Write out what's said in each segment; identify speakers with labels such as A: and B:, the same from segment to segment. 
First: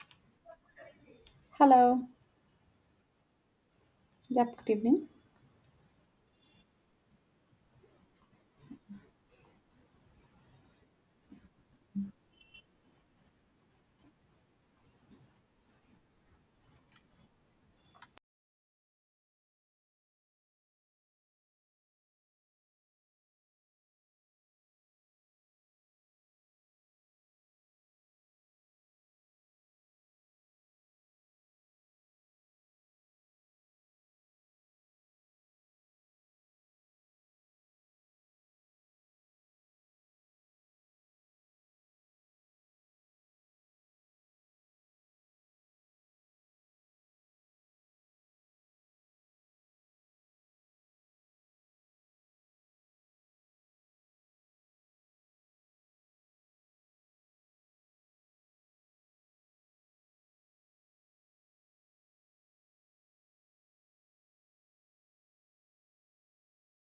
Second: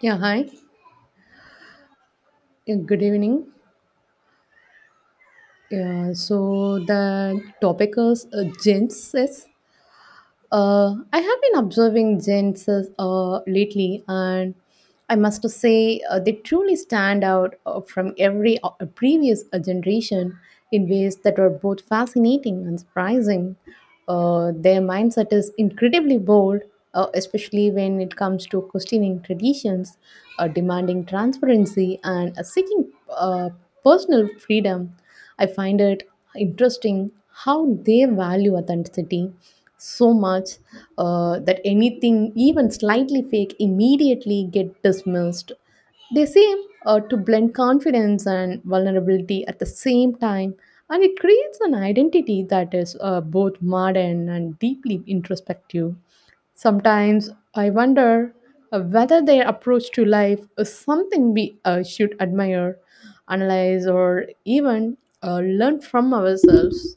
A: Yeah, hi.
B: Hello.
A: Yeah, good evening.
B: Yep, good evening.
A: Yeah, so the topic is gents. I have been observing gents lately, and I must say they truly stand out from every previous generation in ways that are both fascinating and surprising. Their mindset is incredibly bold, especially when it comes to questioning traditions, demanding transparency, and seeking uh, personal freedom. I find it interesting how they value authenticity so much that anything, even slightly fake, immediately get dismissed. They seem to blend confidence and vulnerability at the same time, and it creates an identity that is both modern and deeply introspective. Sometimes I wonder whether their approach to life is something we should admire, analyze, or even learn from ourselves.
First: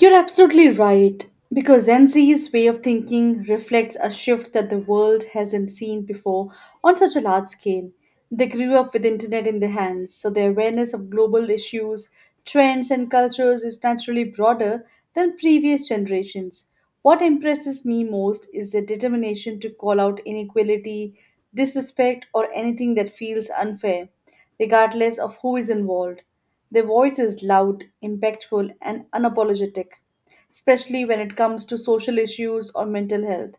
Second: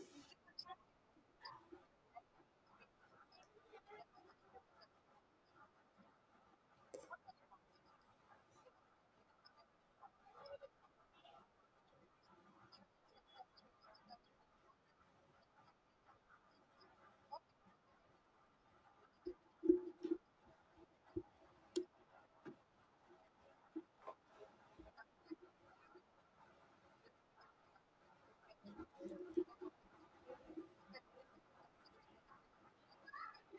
B: You're absolutely right, because Gen Z's way of thinking reflects a shift that the world hasn't seen before on such a large scale. They grew up with internet in their hands, so their awareness of global issues, trends, and cultures is naturally broader than previous generations. What impresses me most is their determination to call out inequality, disrespect, or anything that feels unfair, regardless of who is involved. Their voice is loud, impactful, and unapologetic, especially when it comes to social issues or mental health.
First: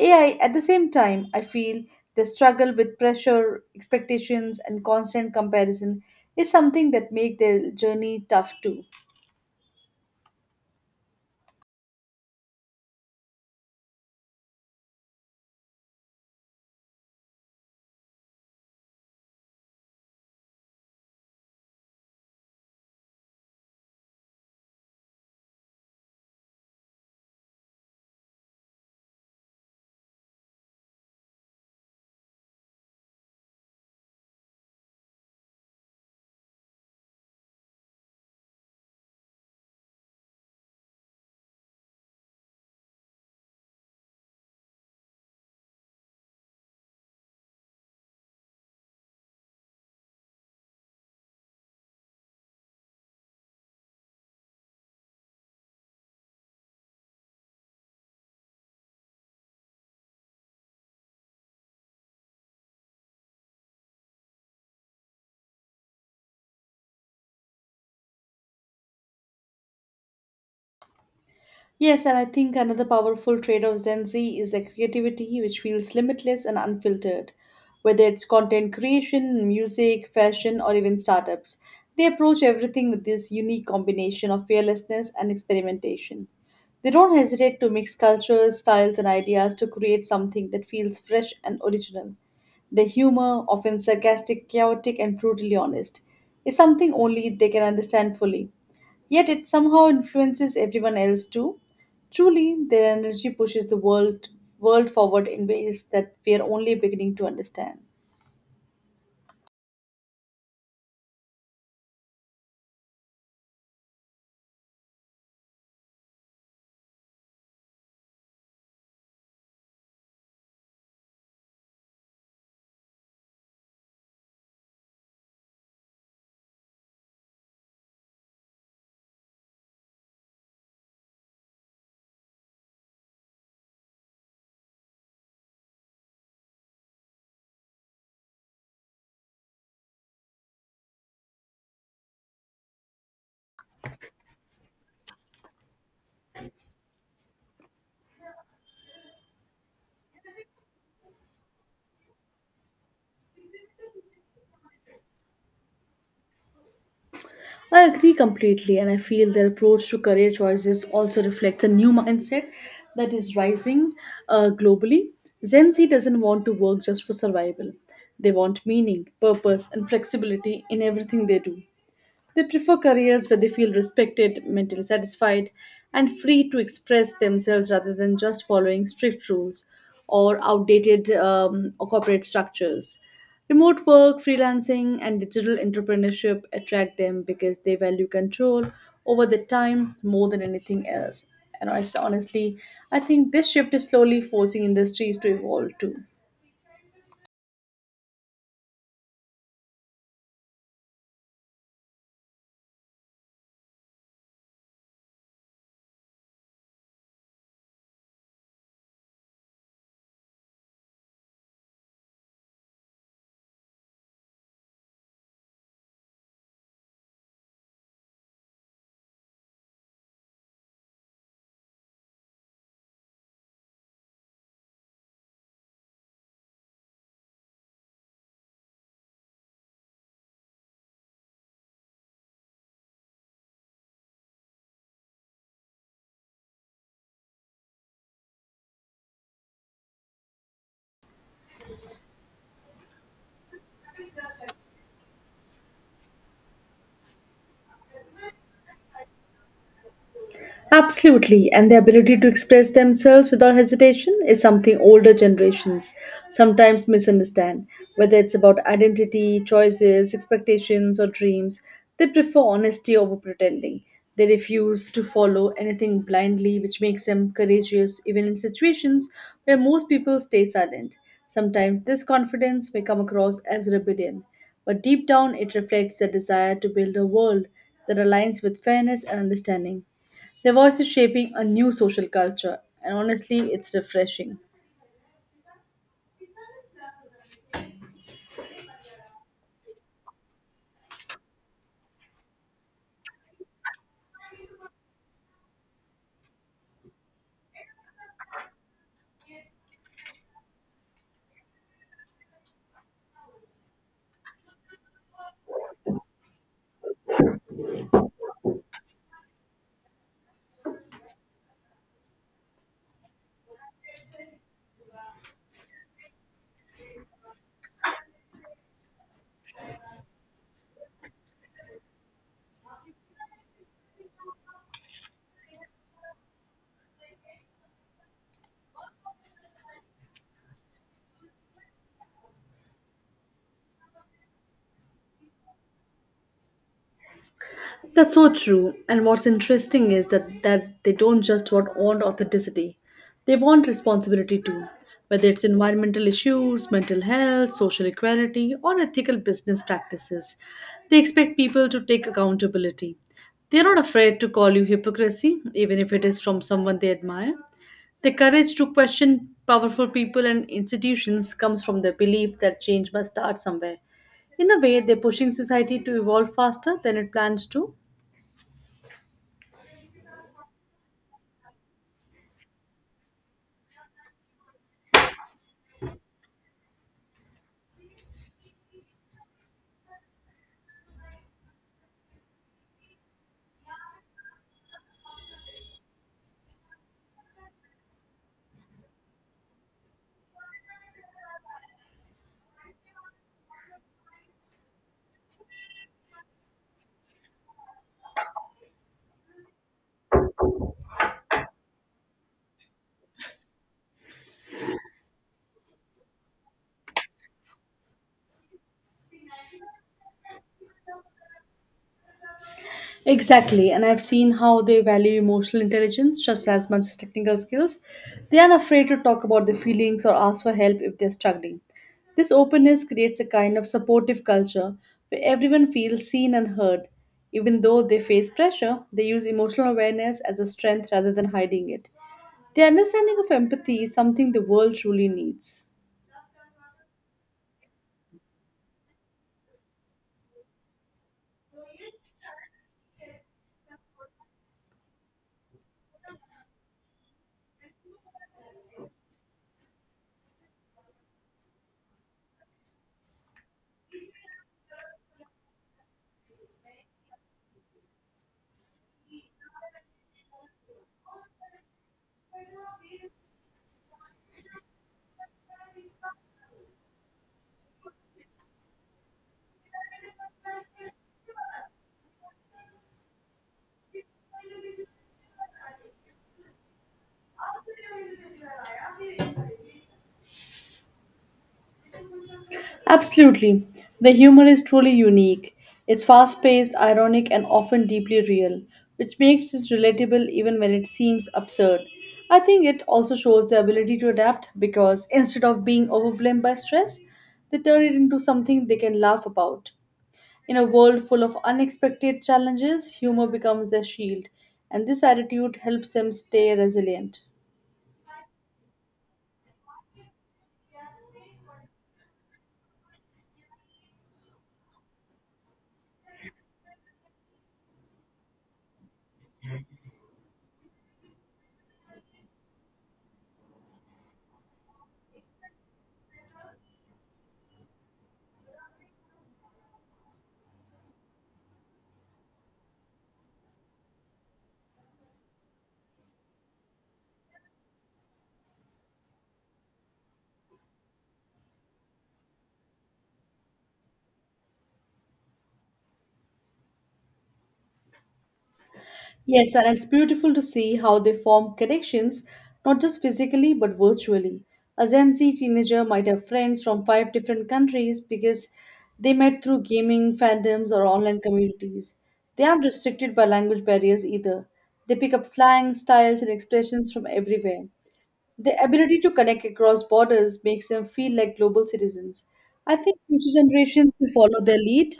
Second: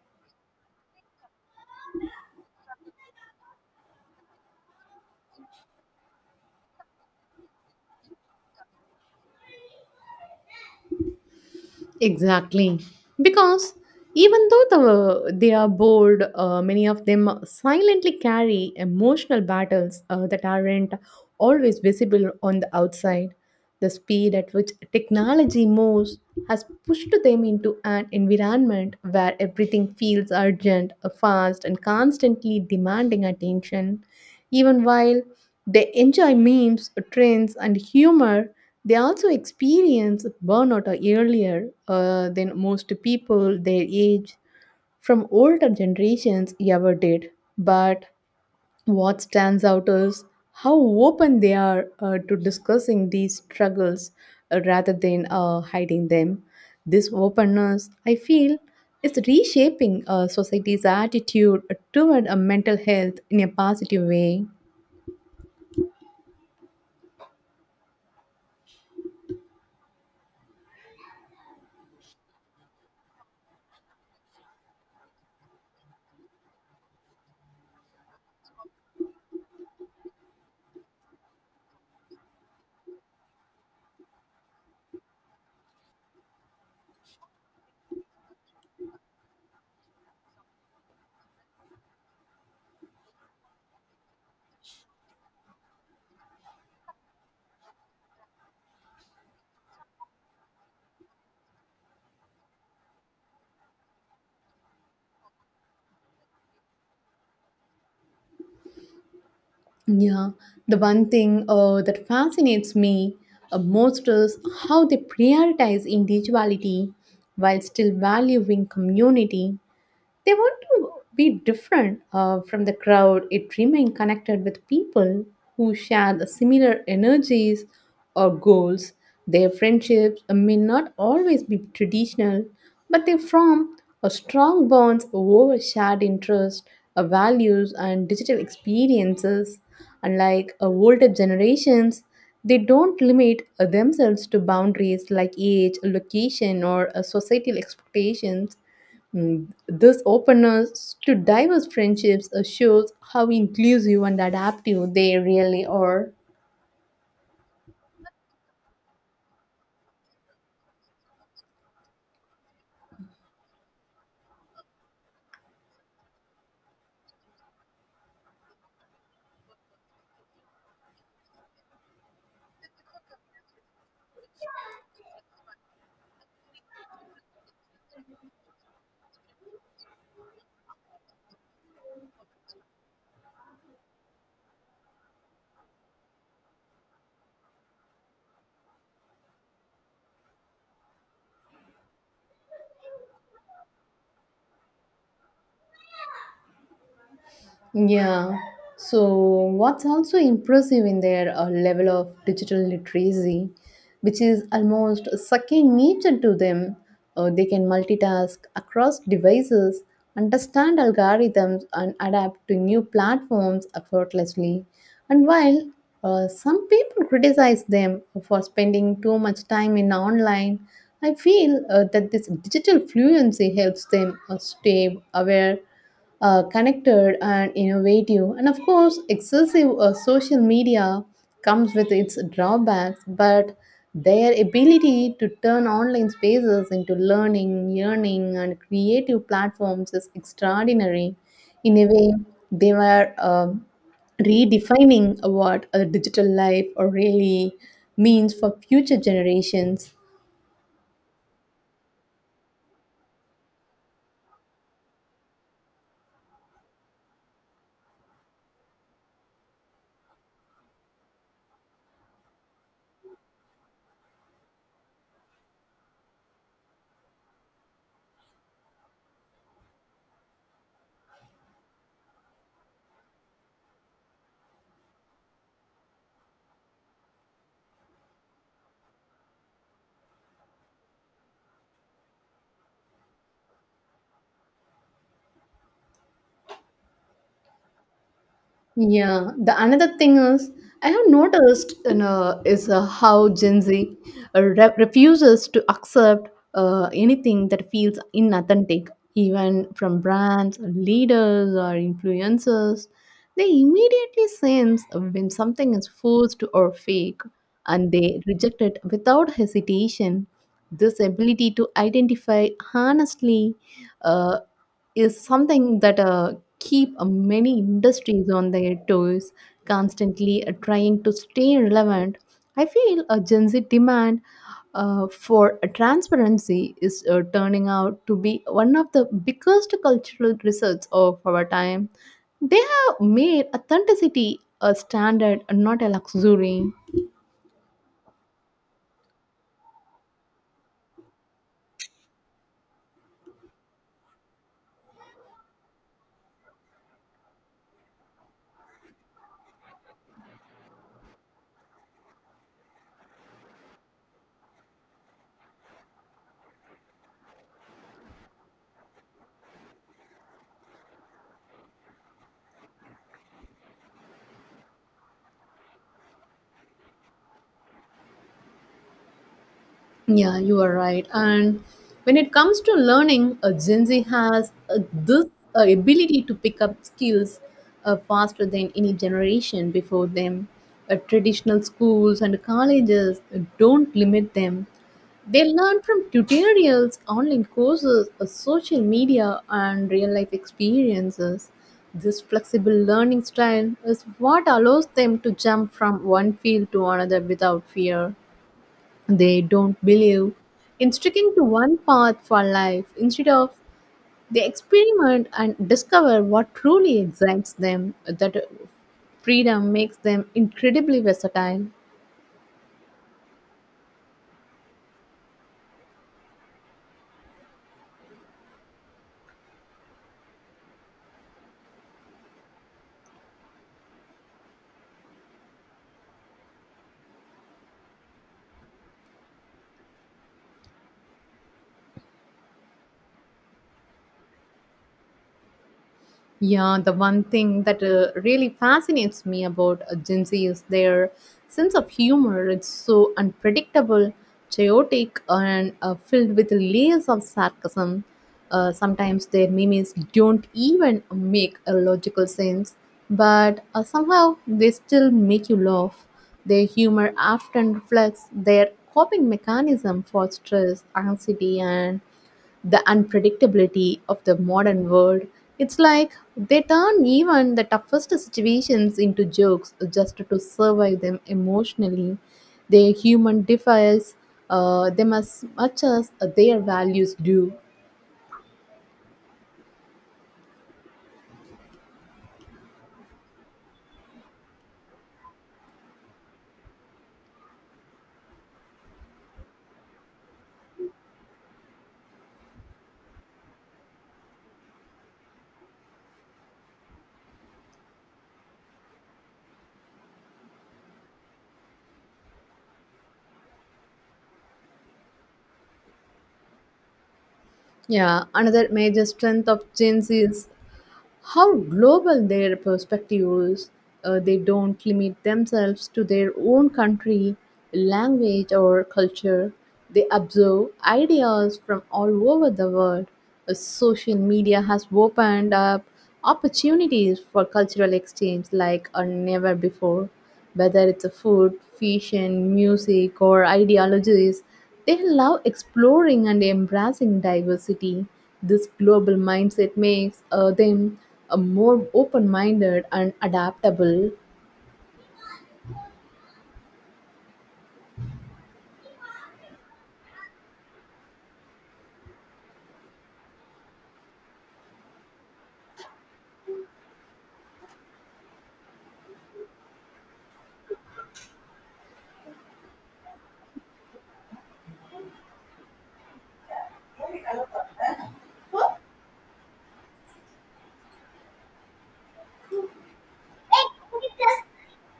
B: AI, at the same time, I feel the struggle with pressure, expectations, and constant comparison is something that make their journey tough too.
A: Exactly. Because even though they are bored, many of them silently carry emotional battles that aren't always visible on the outside. The speed at which technology moves has pushed them into an environment where everything feels urgent, fast, and constantly demanding attention. Even while they enjoy memes, trends, and humor, they also experience burnout earlier than most people their age from older generations ever did. But what stands out is how open they are to discussing these struggles rather than hiding them. This openness, I feel, is reshaping society's attitude toward mental health in a positive way.
B: Yes, and I think another powerful trait of Gen Z is their creativity, which feels limitless and unfiltered. Whether it's content creation, music, fashion, or even startups, they approach everything with this unique combination of fearlessness and experimentation. They don't hesitate to mix cultures, styles, and ideas to create something that feels fresh and original. Their humor, often sarcastic, chaotic, and brutally honest, is something only they can understand fully. Yet it somehow influences everyone else too. Truly, their energy pushes the world forward in ways that we are only beginning to understand.
A: Yeah, the one thing that fascinates me most is how they prioritize individuality while still valuing community. They want to be different from the crowd, it remain connected with people who share the similar energies or goals. Their friendships may not always be traditional, but they form a strong bonds over shared interests, values, and digital experiences. Unlike older generations, they don't limit themselves to boundaries like age, location, or societal expectations. This openness to diverse friendships shows how inclusive and adaptive they really are.
B: I agree completely, and I feel their approach to career choices also reflects a new mindset that is rising globally. Gen Z doesn't want to work just for survival, they want meaning, purpose, and flexibility in everything they do. They prefer careers where they feel respected, mentally satisfied, and free to express themselves rather than just following strict rules or outdated or corporate structures. Remote work, freelancing, and digital entrepreneurship attract them because they value control over the time more than anything else. And honestly, I think this shift is slowly forcing industries to evolve too.
A: Yeah. So, what's also impressive in their level of digital literacy, which is almost second nature to them, they can multitask across devices, understand algorithms, and adapt to new platforms effortlessly. And while some people criticize them for spending too much time in online, I feel that this digital fluency helps them stay aware, connected, and innovative. And of course, excessive social media comes with its drawbacks, but their ability to turn online spaces into learning, and creative platforms is extraordinary. In a way, they were redefining what a digital life really means for future generations.
B: Absolutely, and the ability to express themselves without hesitation is something older generations sometimes misunderstand. Whether it's about identity, choices, expectations, or dreams, they prefer honesty over pretending. They refuse to follow anything blindly, which makes them courageous even in situations where most people stay silent. Sometimes this confidence may come across as rebellion, but deep down it reflects their desire to build a world that aligns with fairness and understanding. Their voice is shaping a new social culture, and honestly, it's refreshing.
A: Yeah, the another thing is I have noticed, is how Gen Z refuses to accept anything that feels inauthentic, even from brands, leaders, or influencers. They immediately sense when something is forced or fake, and they reject it without hesitation. This ability to identify honestly Uh, is something that keep many industries on their toes, constantly trying to stay relevant. I feel a Gen Z demand for a transparency is turning out to be one of the biggest cultural results of our time. They have made authenticity a standard, not a luxury.
B: That's so true. And what's interesting is that they don't just want authenticity, they want responsibility too. Whether it's environmental issues, mental health, social equality, or ethical business practices, they expect people to take accountability. They're not afraid to call you hypocrisy, even if it is from someone they admire. The courage to question powerful people and institutions comes from the belief that change must start somewhere. In a way, they're pushing society to evolve faster than it plans to.
A: Yeah, you are right. And when it comes to learning, Gen Z has this ability to pick up skills faster than any generation before them. Traditional schools and colleges don't limit them. They learn from tutorials, online courses, social media, and real life experiences. This flexible learning style is what allows them to jump from one field to another without fear. They don't believe in sticking to one path for life. Instead of they experiment and discover what truly excites them. That freedom makes them incredibly versatile.
B: Exactly, and I've seen how they value emotional intelligence just as much as technical skills. They are afraid to talk about their feelings or ask for help if they're struggling. This openness creates a kind of supportive culture where everyone feels seen and heard. Even though they face pressure, they use emotional awareness as a strength rather than hiding it. The understanding of empathy is something the world truly needs.
A: Yeah, the one thing that really fascinates me about Gen Z is their sense of humor. It's so unpredictable, chaotic, and filled with layers of sarcasm. Sometimes their memes don't even make a logical sense, but somehow they still make you laugh. Their humor often reflects their coping mechanism for stress, anxiety, and the unpredictability of the modern world. It's like they turn even the toughest situations into jokes just to survive them emotionally. Their human defies them as much as their values do.
B: Absolutely. The humor is truly unique. It's fast paced, ironic, and often deeply real, which makes it relatable even when it seems absurd. I think it also shows the ability to adapt because instead of being overwhelmed by stress, they turn it into something they can laugh about. In a world full of unexpected challenges, humor becomes their shield, and this attitude helps them stay resilient.
A: Yeah, another major strength of Gen Z is how global their perspectives they don't limit themselves to their own country, language, or culture. They absorb ideas from all over the world. Social media has opened up opportunities for cultural exchange like, never before, whether it's a food, fashion, music, or ideologies. They love exploring and embracing diversity. This global mindset makes them more open minded and adaptable.
B: Yes, and it's beautiful to see how they form connections, not just physically but virtually. A Gen Z teenager might have friends from five different countries because they met through gaming fandoms or online communities. They aren't restricted by language barriers either. They pick up slang, styles, and expressions from everywhere. The ability to connect across borders makes them feel like global citizens. I think future generations will follow their lead.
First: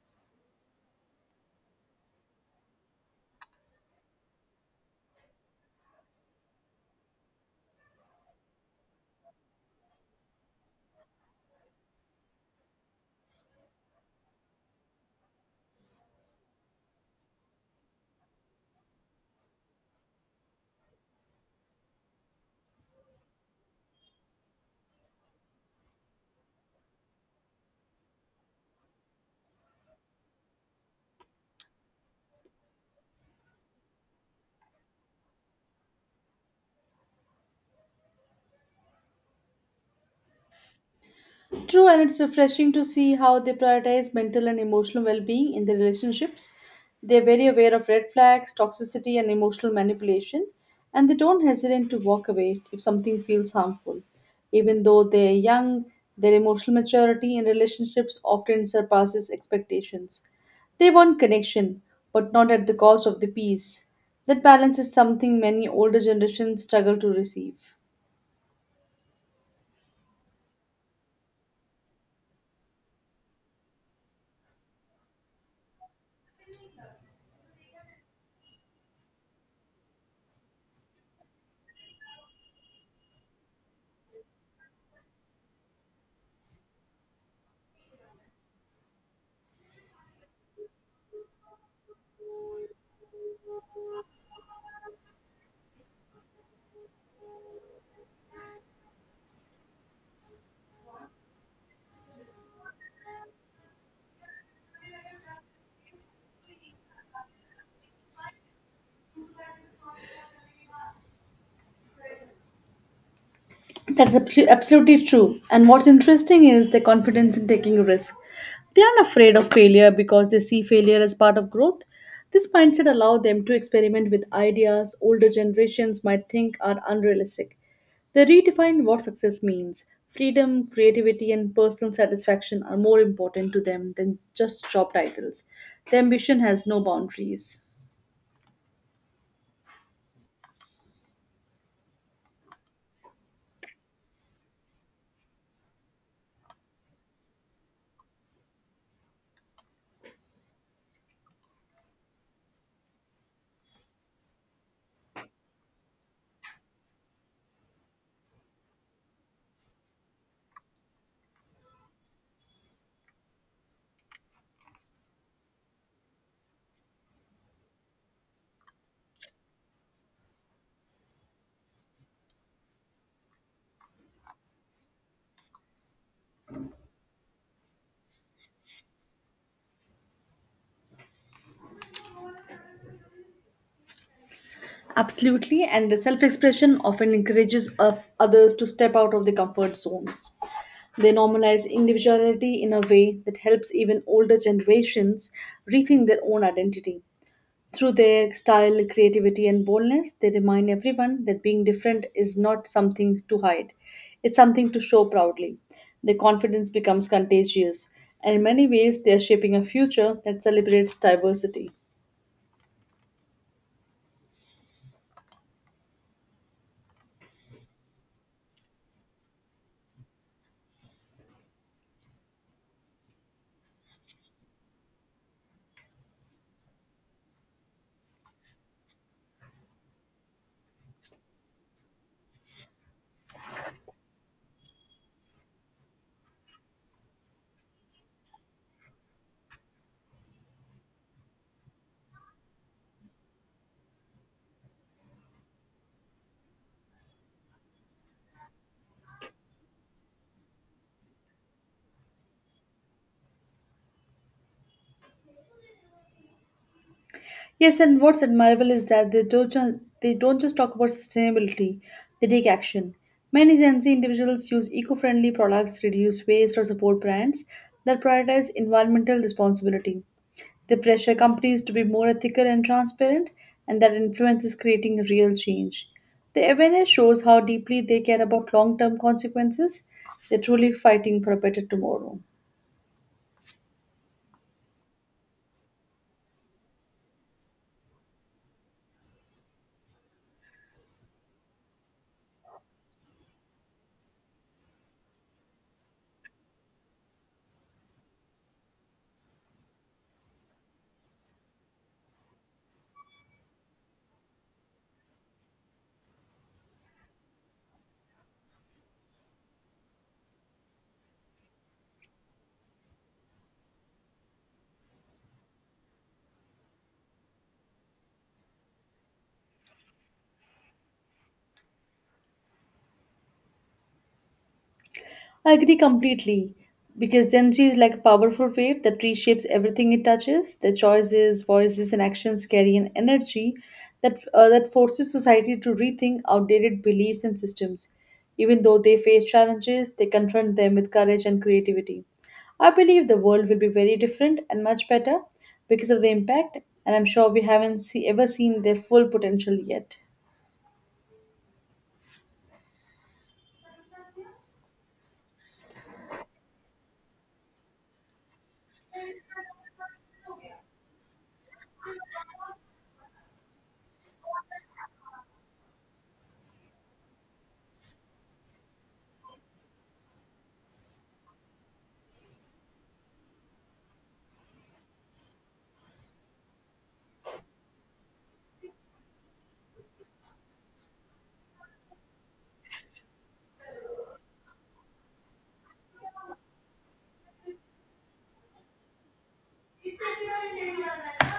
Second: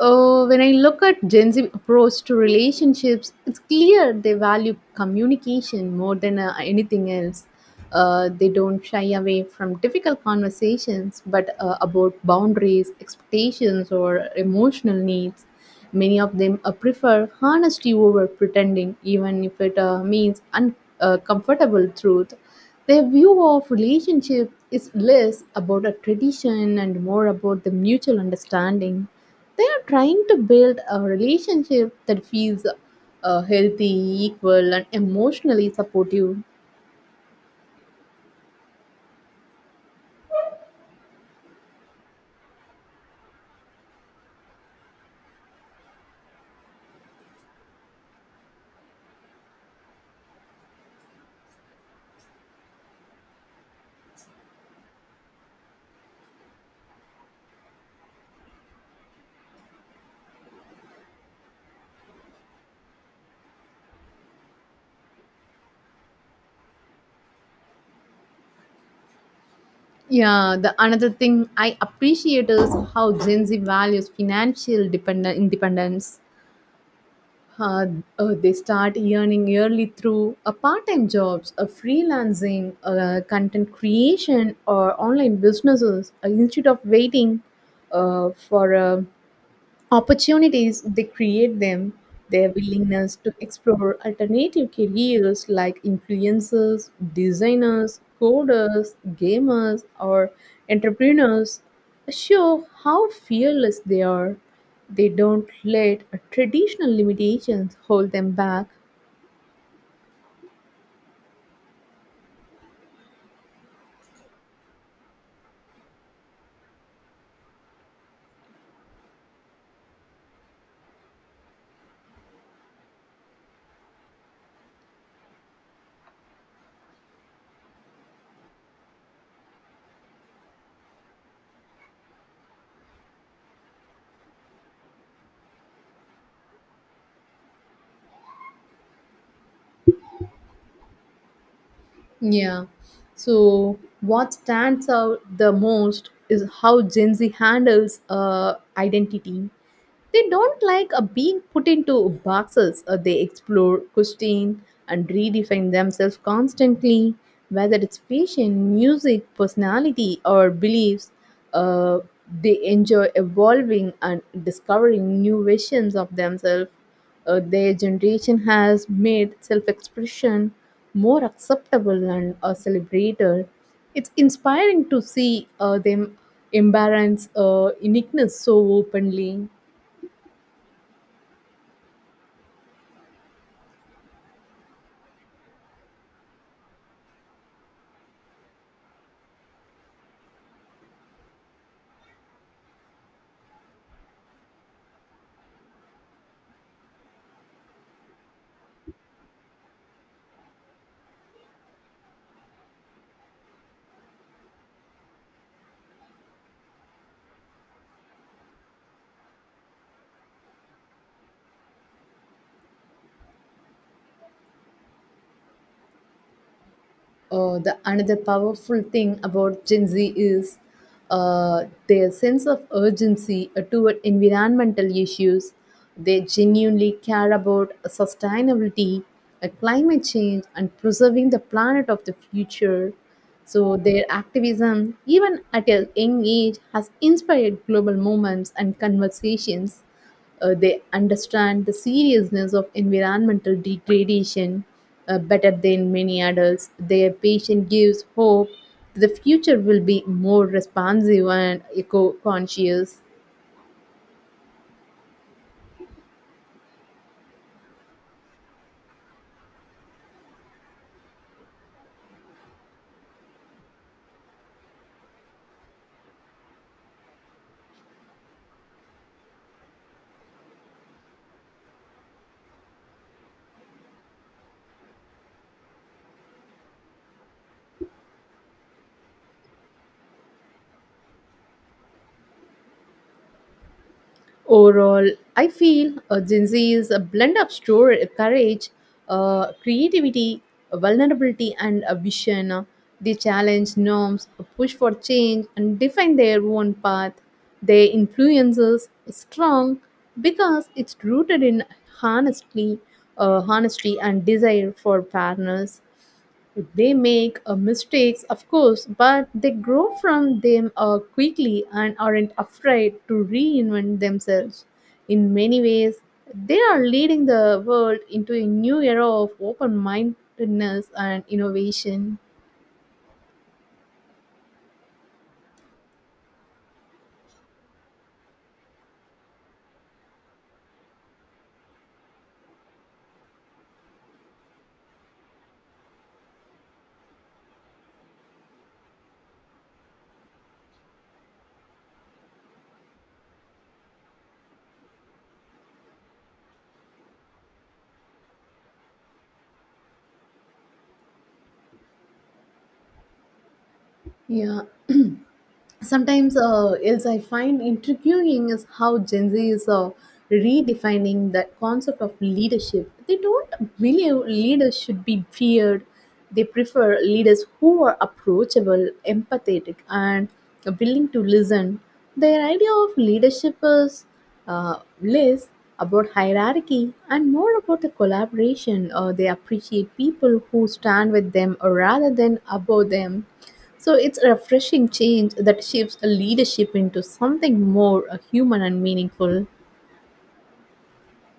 A: When I look at Gen Z approach to relationships, it's clear they value communication more than anything else. They don't shy away from difficult conversations, but about boundaries, expectations, or emotional needs. Many of them prefer honesty over pretending, even if it means uncomfortable truth. Their view of relationship is less about a tradition and more about the mutual understanding. They are trying to build a relationship that feels healthy, equal, and emotionally supportive.
B: True, and it's refreshing to see how they prioritize mental and emotional well being in their relationships. They're very aware of red flags, toxicity, and emotional manipulation, and they don't hesitate to walk away if something feels harmful. Even though they're young, their emotional maturity in relationships often surpasses expectations. They want connection, but not at the cost of the peace. That balance is something many older generations struggle to receive.
A: Yeah, the another thing I appreciate is how Gen Z values financial dependent independence. Uh, they start earning early through a part-time jobs, a freelancing, content creation, or online businesses instead of waiting for a opportunities, they create them. Their willingness to explore alternative careers like influencers, designers, coders, gamers, or entrepreneurs show how fearless they are. They don't let traditional limitations hold them back.
B: Absolutely true. And what's interesting is their confidence in taking a risk. They aren't afraid of failure because they see failure as part of growth. This mindset allows them to experiment with ideas older generations might think are unrealistic. They redefine what success means. Freedom, creativity, and personal satisfaction are more important to them than just job titles. Their ambition has no boundaries.
A: Yeah. So what stands out the most is how Gen Z handles identity. They don't like being put into boxes. They explore, question, and redefine themselves constantly, whether it's fashion, music, personality, or beliefs. Uh, they enjoy evolving and discovering new versions of themselves. Their generation has made self-expression more acceptable and celebrated. It's inspiring to see them embrace uniqueness so openly.
B: Absolutely, and the self expression often encourages of others to step out of their comfort zones. They normalize individuality in a way that helps even older generations rethink their own identity. Through their style, creativity, and boldness, they remind everyone that being different is not something to hide, it's something to show proudly. Their confidence becomes contagious, and in many ways, they are shaping a future that celebrates diversity.
A: The another powerful thing about Gen Z is their sense of urgency toward environmental issues. They genuinely care about sustainability, climate change, and preserving the planet of the future. So their activism, even at a young age, has inspired global movements and conversations. They understand the seriousness of environmental degradation better than many adults. Their patience gives hope that the future will be more responsive and eco conscious.
B: Yes, and what's admirable is that they don't just talk about sustainability; they take action. Many Gen Z individuals use eco-friendly products, reduce waste, or support brands that prioritize environmental responsibility. They pressure companies to be more ethical and transparent, and that influence is creating real change. The awareness shows how deeply they care about long-term consequences. They're truly fighting for a better tomorrow.
A: Overall, I feel Gen Z is a blend of store, courage, creativity, vulnerability, and a vision. They challenge norms, push for change, and define their own path. Their influence is strong because it's rooted in honesty, honesty and desire for fairness. They make mistakes, of course, but they grow from them quickly and aren't afraid to reinvent themselves. In many ways, they are leading the world into a new era of open mindedness and innovation.
B: I agree completely because Gen Z is like a powerful wave that reshapes everything it touches. Their choices, voices, and actions carry an energy that that forces society to rethink outdated beliefs and systems. Even though they face challenges, they confront them with courage and creativity. I believe the world will be very different and much better because of the impact, and I'm sure we haven't see, ever seen their full potential yet.
A: Yeah, sometimes else I find intriguing is how Gen Z is redefining that concept of leadership. They don't believe leaders should be feared. They prefer leaders who are approachable, empathetic, and willing to listen. Their idea of leadership is less about hierarchy and more about the collaboration. They appreciate people who stand with them rather than above them. So it's a refreshing change that shifts leadership into something more human and meaningful.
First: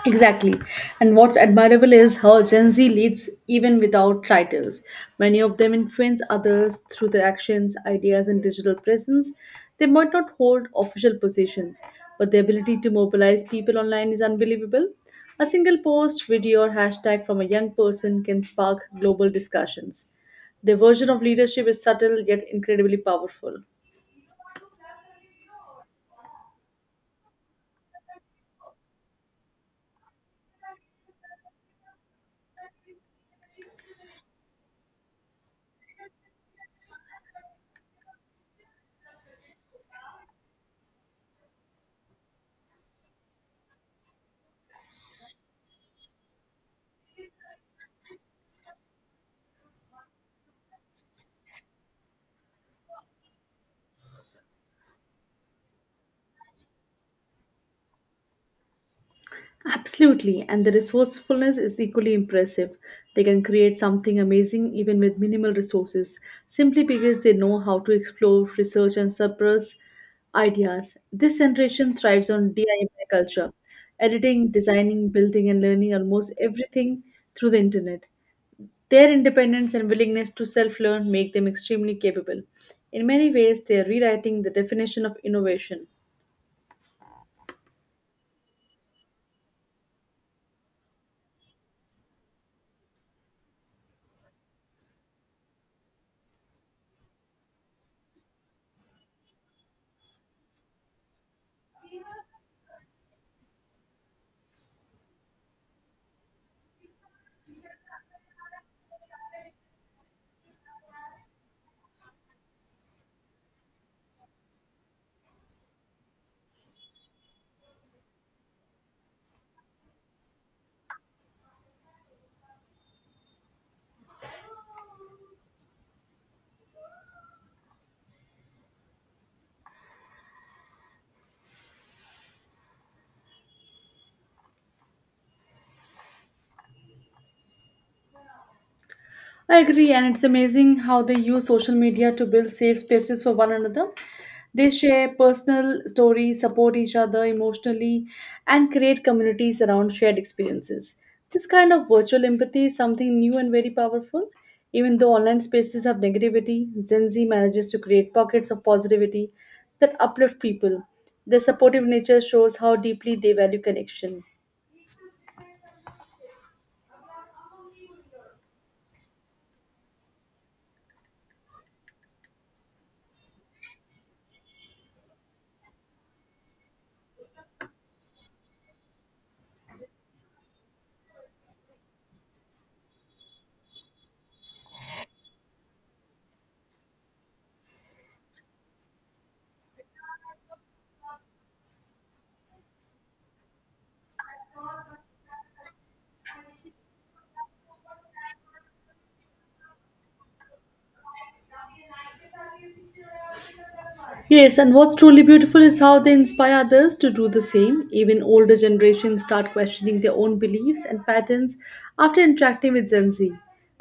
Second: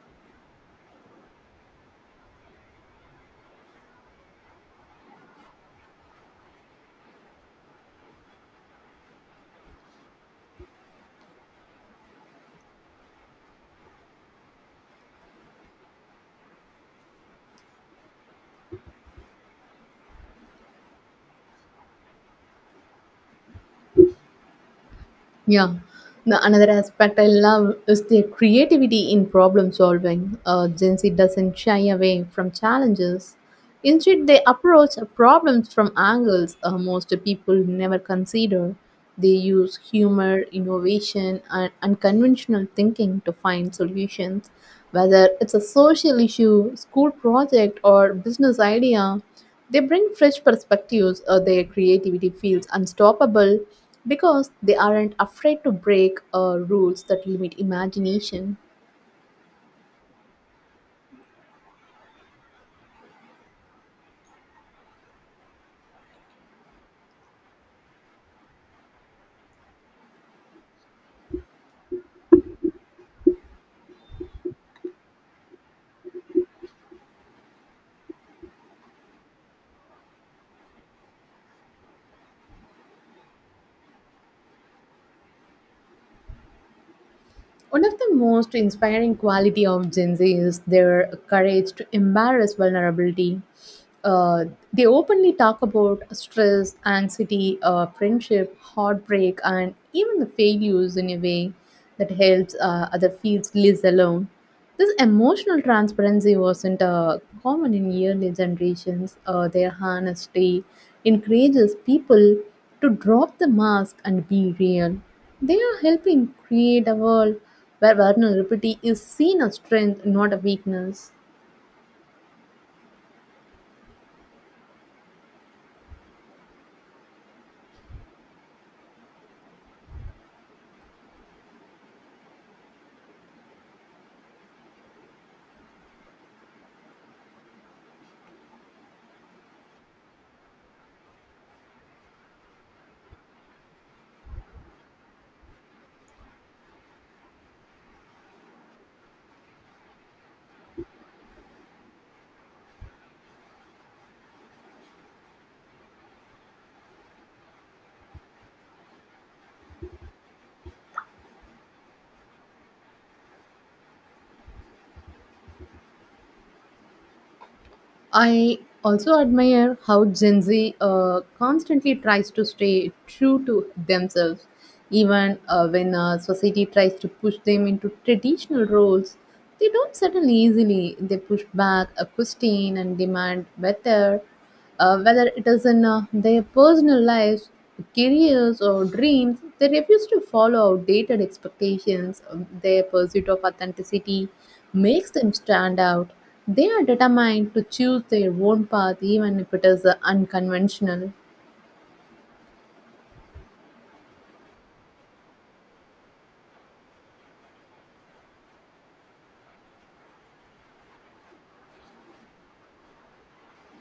B: Exactly. And what's admirable is how Gen Z leads even without titles. Many of them influence others through their actions, ideas, and digital presence. They might not hold official positions, but their ability to mobilize people online is unbelievable. A single post, video, or hashtag from a young person can spark global discussions. Their version of leadership is subtle yet incredibly powerful.
A: Yeah. The another aspect I love is their creativity in problem solving. Gen Z doesn't shy away from challenges. Instead, they approach problems from angles most people never consider. They use humor, innovation, and unconventional thinking to find solutions. Whether it's a social issue, school project, or business idea, they bring fresh perspectives. Their creativity feels unstoppable because they aren't afraid to break rules that limit imagination.
B: Absolutely, and the resourcefulness is equally impressive. They can create something amazing even with minimal resources, simply because they know how to explore, research, and suppress ideas. This generation thrives on DIY culture, editing, designing, building, and learning almost everything through the internet. Their independence and willingness to self learn make them extremely capable. In many ways, they are rewriting the definition of innovation.
A: One of the most inspiring quality of Gen Z is their courage to embrace vulnerability. Uh, they openly talk about stress, anxiety, friendship, heartbreak, and even the failures in a way that helps other feels less alone. This emotional transparency wasn't common in early generations. Their honesty encourages people to drop the mask and be real. They are helping create a world where vulnerability is seen as strength, not a weakness.
B: I agree, and it's amazing how they use social media to build safe spaces for one another. They share personal stories, support each other emotionally, and create communities around shared experiences. This kind of virtual empathy is something new and very powerful. Even though online spaces have negativity, Gen Z manages to create pockets of positivity that uplift people. Their supportive nature shows how deeply they value connection.
A: I also admire how Gen Z constantly tries to stay true to themselves, even when society tries to push them into traditional roles. They don't settle easily. They push back, question, and demand better. Whether it is in their personal lives, careers, or dreams, they refuse to follow outdated expectations. Their pursuit of authenticity makes them stand out. They are determined to choose their own path, even if it is unconventional.
B: Yes, and what's truly beautiful is how they inspire others to do the same. Even older generations start questioning their own beliefs and patterns after interacting with Gen Z.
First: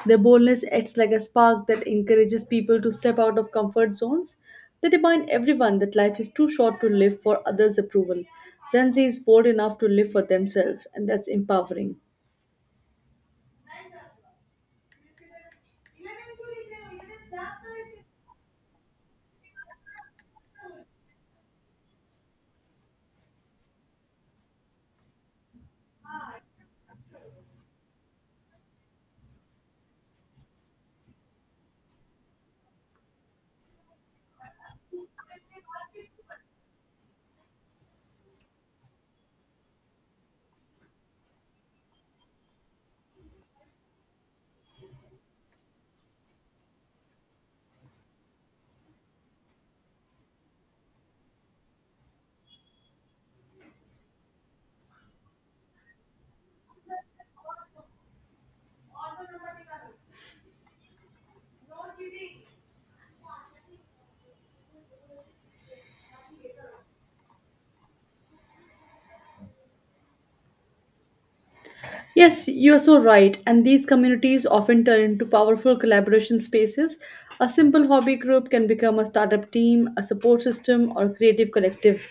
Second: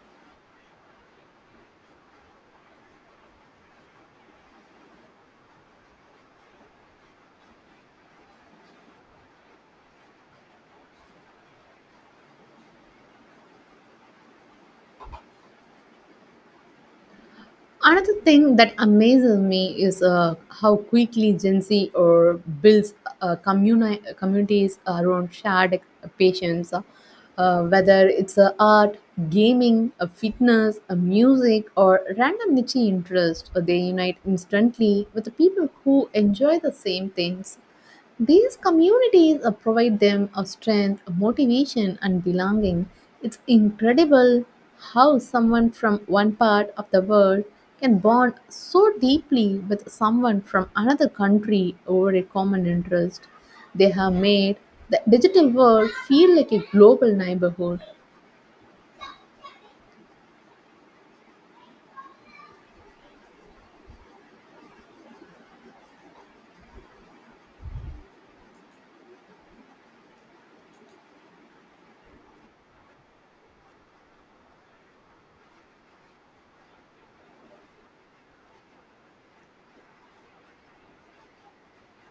B: Their boldness acts like a spark that encourages people to step out of comfort zones. They remind everyone that life is too short to live for others' approval. Gen Z is bold enough to live for themselves, and that's empowering.
A: Another thing that amazes me is how quickly Gen Z or builds communities around shared patients, whether it's art, gaming, fitness, music, or random niche interest. They unite instantly with the people who enjoy the same things. These communities provide them a strength, a motivation, and belonging. It's incredible how someone from one part of the world can bond so deeply with someone from another country over a common interest. They have made the digital world feel like a global neighborhood.
B: Yes, you're so right. And these communities often turn into powerful collaboration spaces. A simple hobby group can become a startup team, a support system, or a creative collective.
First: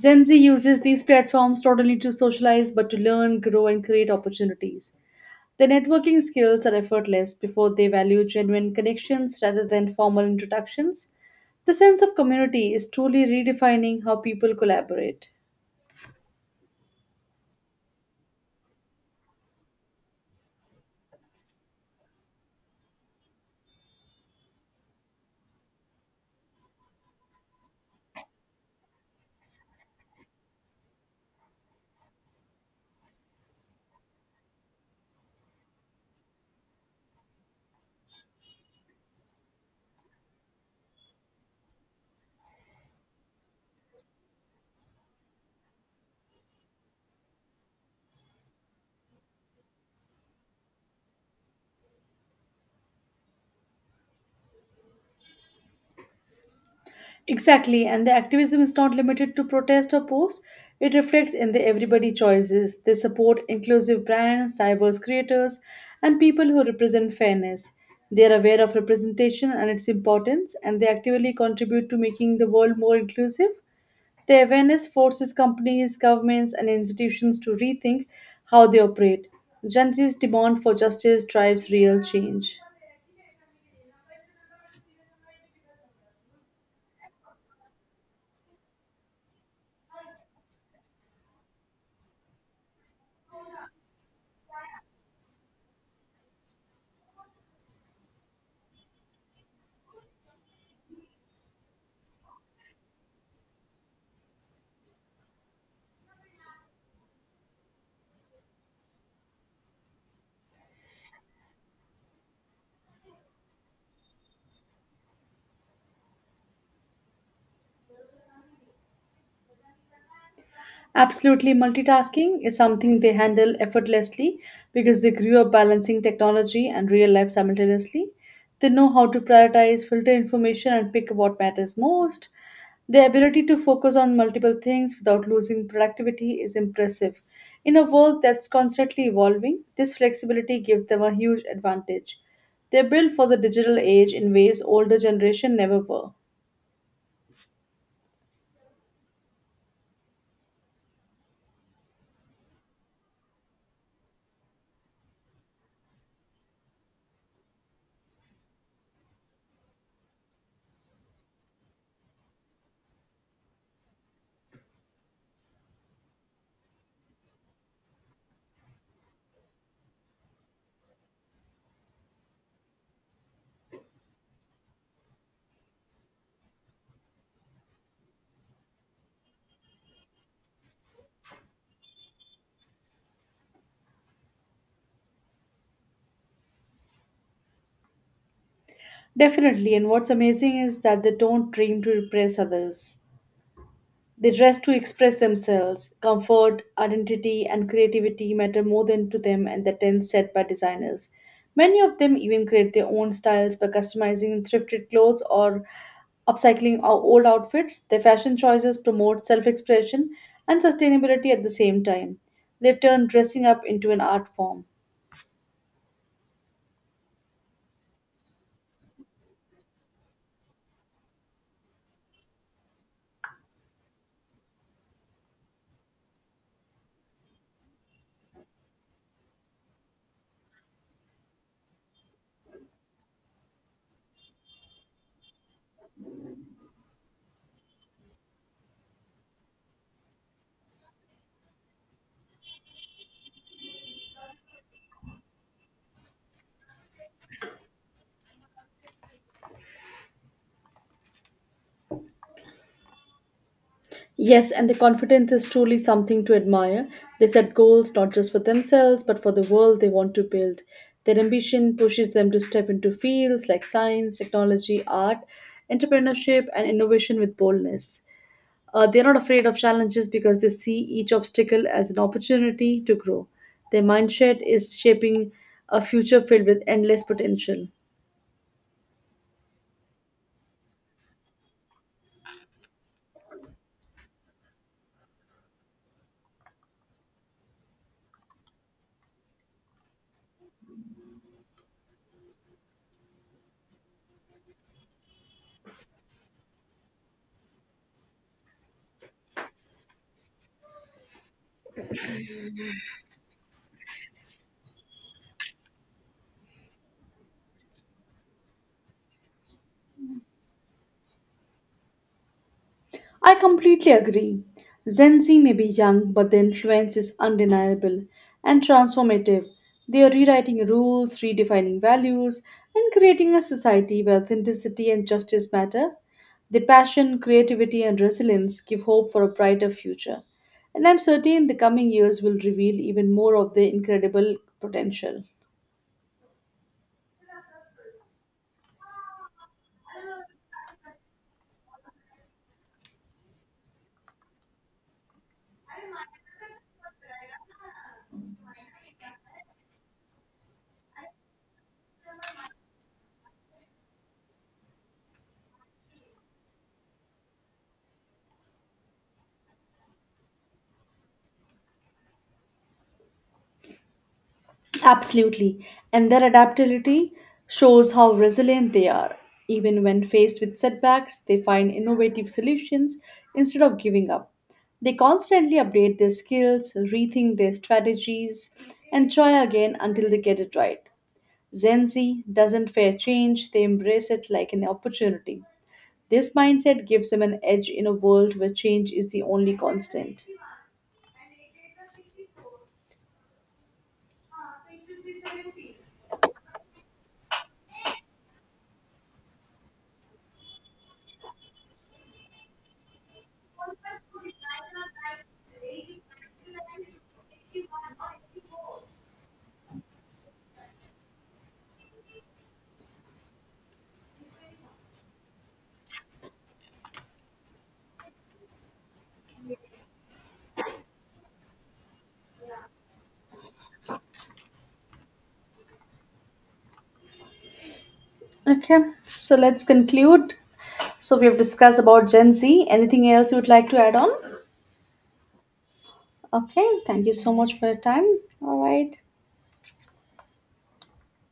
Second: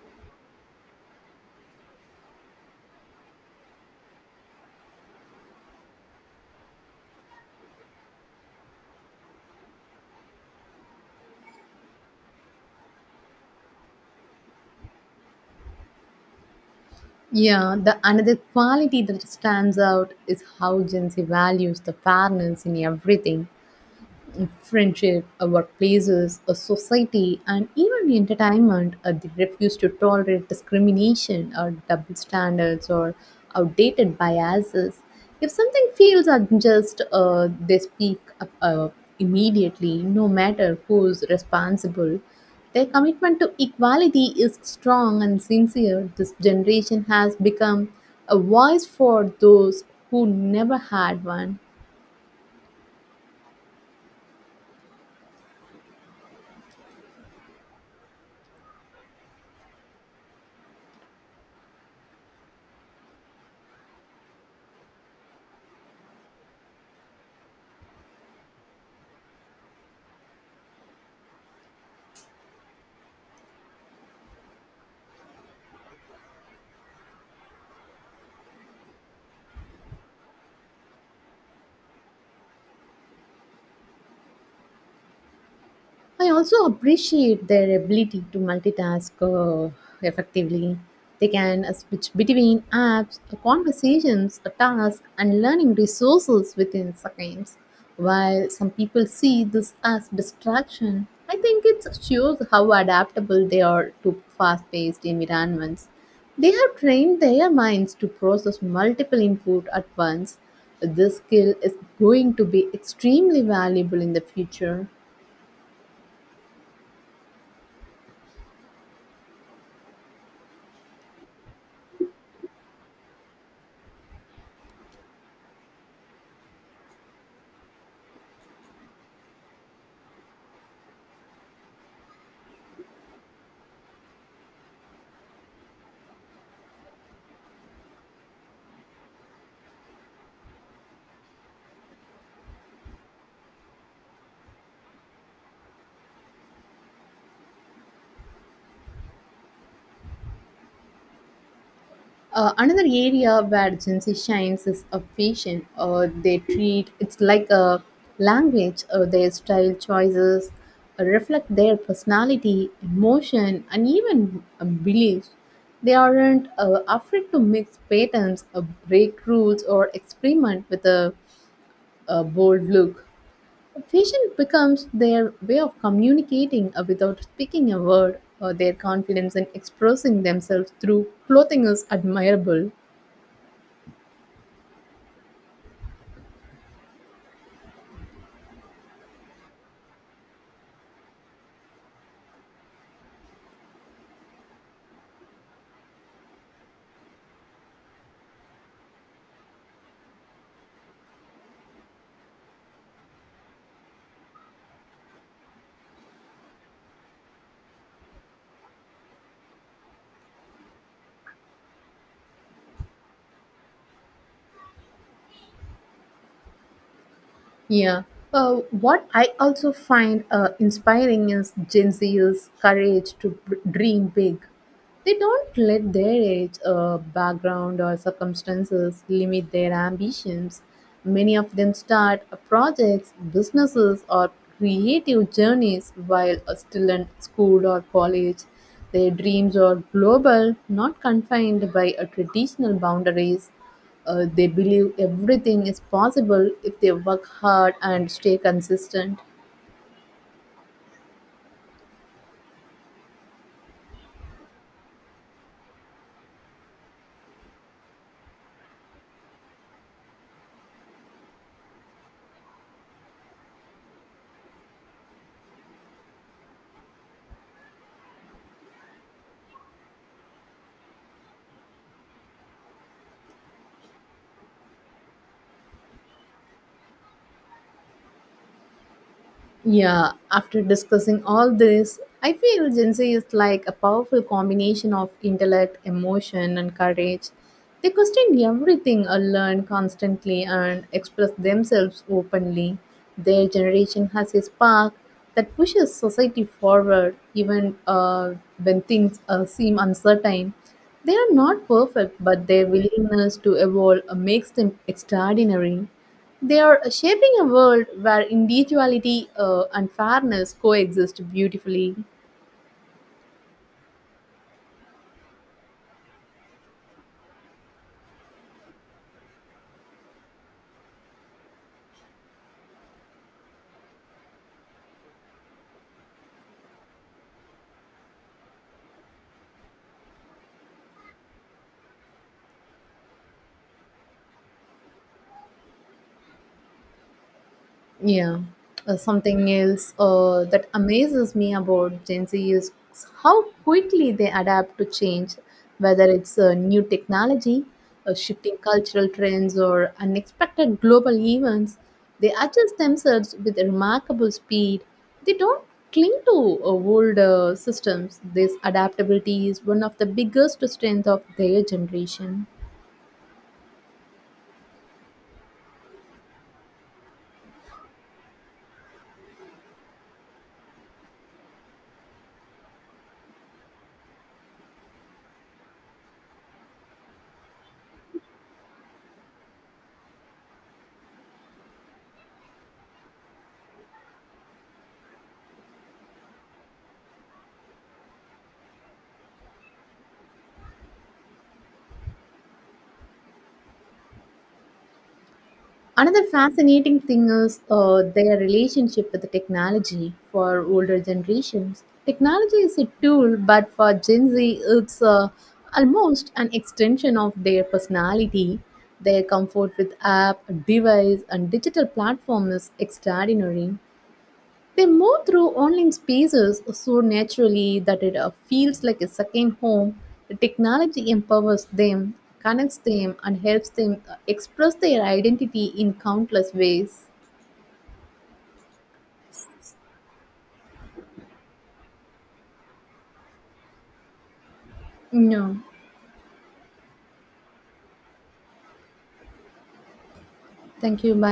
B: Gen Z uses these platforms not only to socialize but to learn, grow, and create opportunities. Their networking skills are effortless before they value genuine connections rather than formal introductions. The sense of community is truly redefining how people collaborate.
A: Yeah, the another quality that stands out is how Gen Z values the fairness in everything. Friendship, our workplaces, a society, and even entertainment, they refuse to tolerate discrimination or double standards or outdated biases. If something feels unjust, they speak up immediately, no matter who's responsible. Their commitment to equality is strong and sincere. This generation has become a voice for those who never had one.
B: Exactly, and the activism is not limited to protest or post. It reflects in the everybody choices. They support inclusive brands, diverse creators, and people who represent fairness. They are aware of representation and its importance, and they actively contribute to making the world more inclusive. The awareness forces companies, governments, and institutions to rethink how they operate. Gen Z's demand for justice drives real change.
A: I also appreciate their ability to multitask effectively. They can switch between apps, conversations, tasks, and learning resources within seconds. While some people see this as distraction, I think it shows how adaptable they are to fast paced environments. They have trained their minds to process multiple input at once. This skill is going to be extremely valuable in the future.
B: Absolutely, multitasking is something they handle effortlessly because they grew up balancing technology and real life simultaneously. They know how to prioritize, filter information, and pick what matters most. Their ability to focus on multiple things without losing productivity is impressive. In a world that's constantly evolving, this flexibility gives them a huge advantage. They're built for the digital age in ways older generation never were.
A: Another area where Gen Z shines is a fashion. They treat it's like a language. Their style choices reflect their personality, emotion, and even beliefs. They aren't afraid to mix patterns, break rules, or experiment with a bold look. Fashion becomes their way of communicating without speaking a word. Their confidence in expressing themselves through clothing is admirable.
B: Definitely, and what's amazing is that they don't dream to impress others. They dress to express themselves. Comfort, identity, and creativity matter more than to them and the trends set by designers. Many of them even create their own styles by customizing thrifted clothes or upcycling our old outfits, their fashion choices promote self expression and sustainability at the same time. They've turned dressing up into an art form.
A: Yeah. What I also find inspiring is Gen Z's courage to dream big. They don't let their age, background, or circumstances limit their ambitions. Many of them start projects, businesses, or creative journeys while still in school or college. Their dreams are global, not confined by a traditional boundaries. They believe everything is possible if they work hard and stay consistent.
B: Yes, and the confidence is truly something to admire. They set goals not just for themselves, but for the world they want to build. Their ambition pushes them to step into fields like science, technology, art, entrepreneurship, and innovation with boldness. They're not afraid of challenges because they see each obstacle as an opportunity to grow. Their mindset is shaping a future filled with endless potential.
A: Yeah, after discussing all this, I feel Gen Z is like a powerful combination of intellect, emotion, and courage. They question everything or learn constantly and express themselves openly. Their generation has a spark that pushes society forward even when things seem uncertain. They are not perfect, but their willingness to evolve makes them extraordinary. They are shaping a world where individuality and fairness coexist beautifully.
B: I completely agree. Gen Z may be young, but their influence is undeniable and transformative. They are rewriting rules, redefining values, and creating a society where authenticity and justice matter. Their passion, creativity, and resilience give hope for a brighter future. And I'm certain the coming years will reveal even more of their incredible potential.
A: Yeah. Something else that amazes me about Gen Z is how quickly they adapt to change, whether it's new technology, shifting cultural trends, or unexpected global events. They adjust themselves with remarkable speed. They don't cling to old systems. This adaptability is one of the biggest strengths of their generation.
B: Absolutely. And their adaptability shows how resilient they are. Even when faced with setbacks, they find innovative solutions instead of giving up. They constantly update their skills, rethink their strategies, and try again until they get it right. Gen Z doesn't fear change, they embrace it like an opportunity. This mindset gives them an edge in a world where change is the only constant.
A: Another fascinating thing is their relationship with the technology for older generations. Technology is a tool, but for Gen Z, it's almost an extension of their personality. Their comfort with app, device, and digital platform is extraordinary. They move through online spaces so naturally that it feels like a second home. The technology empowers them, connects them, and helps them express their identity in countless ways.
B: Okay, so let's conclude. So we have discussed about Gen Z. Anything else you would like to add on?
A: No,
B: Okay, thank you so much for your time. All right.
A: thank you. Bye.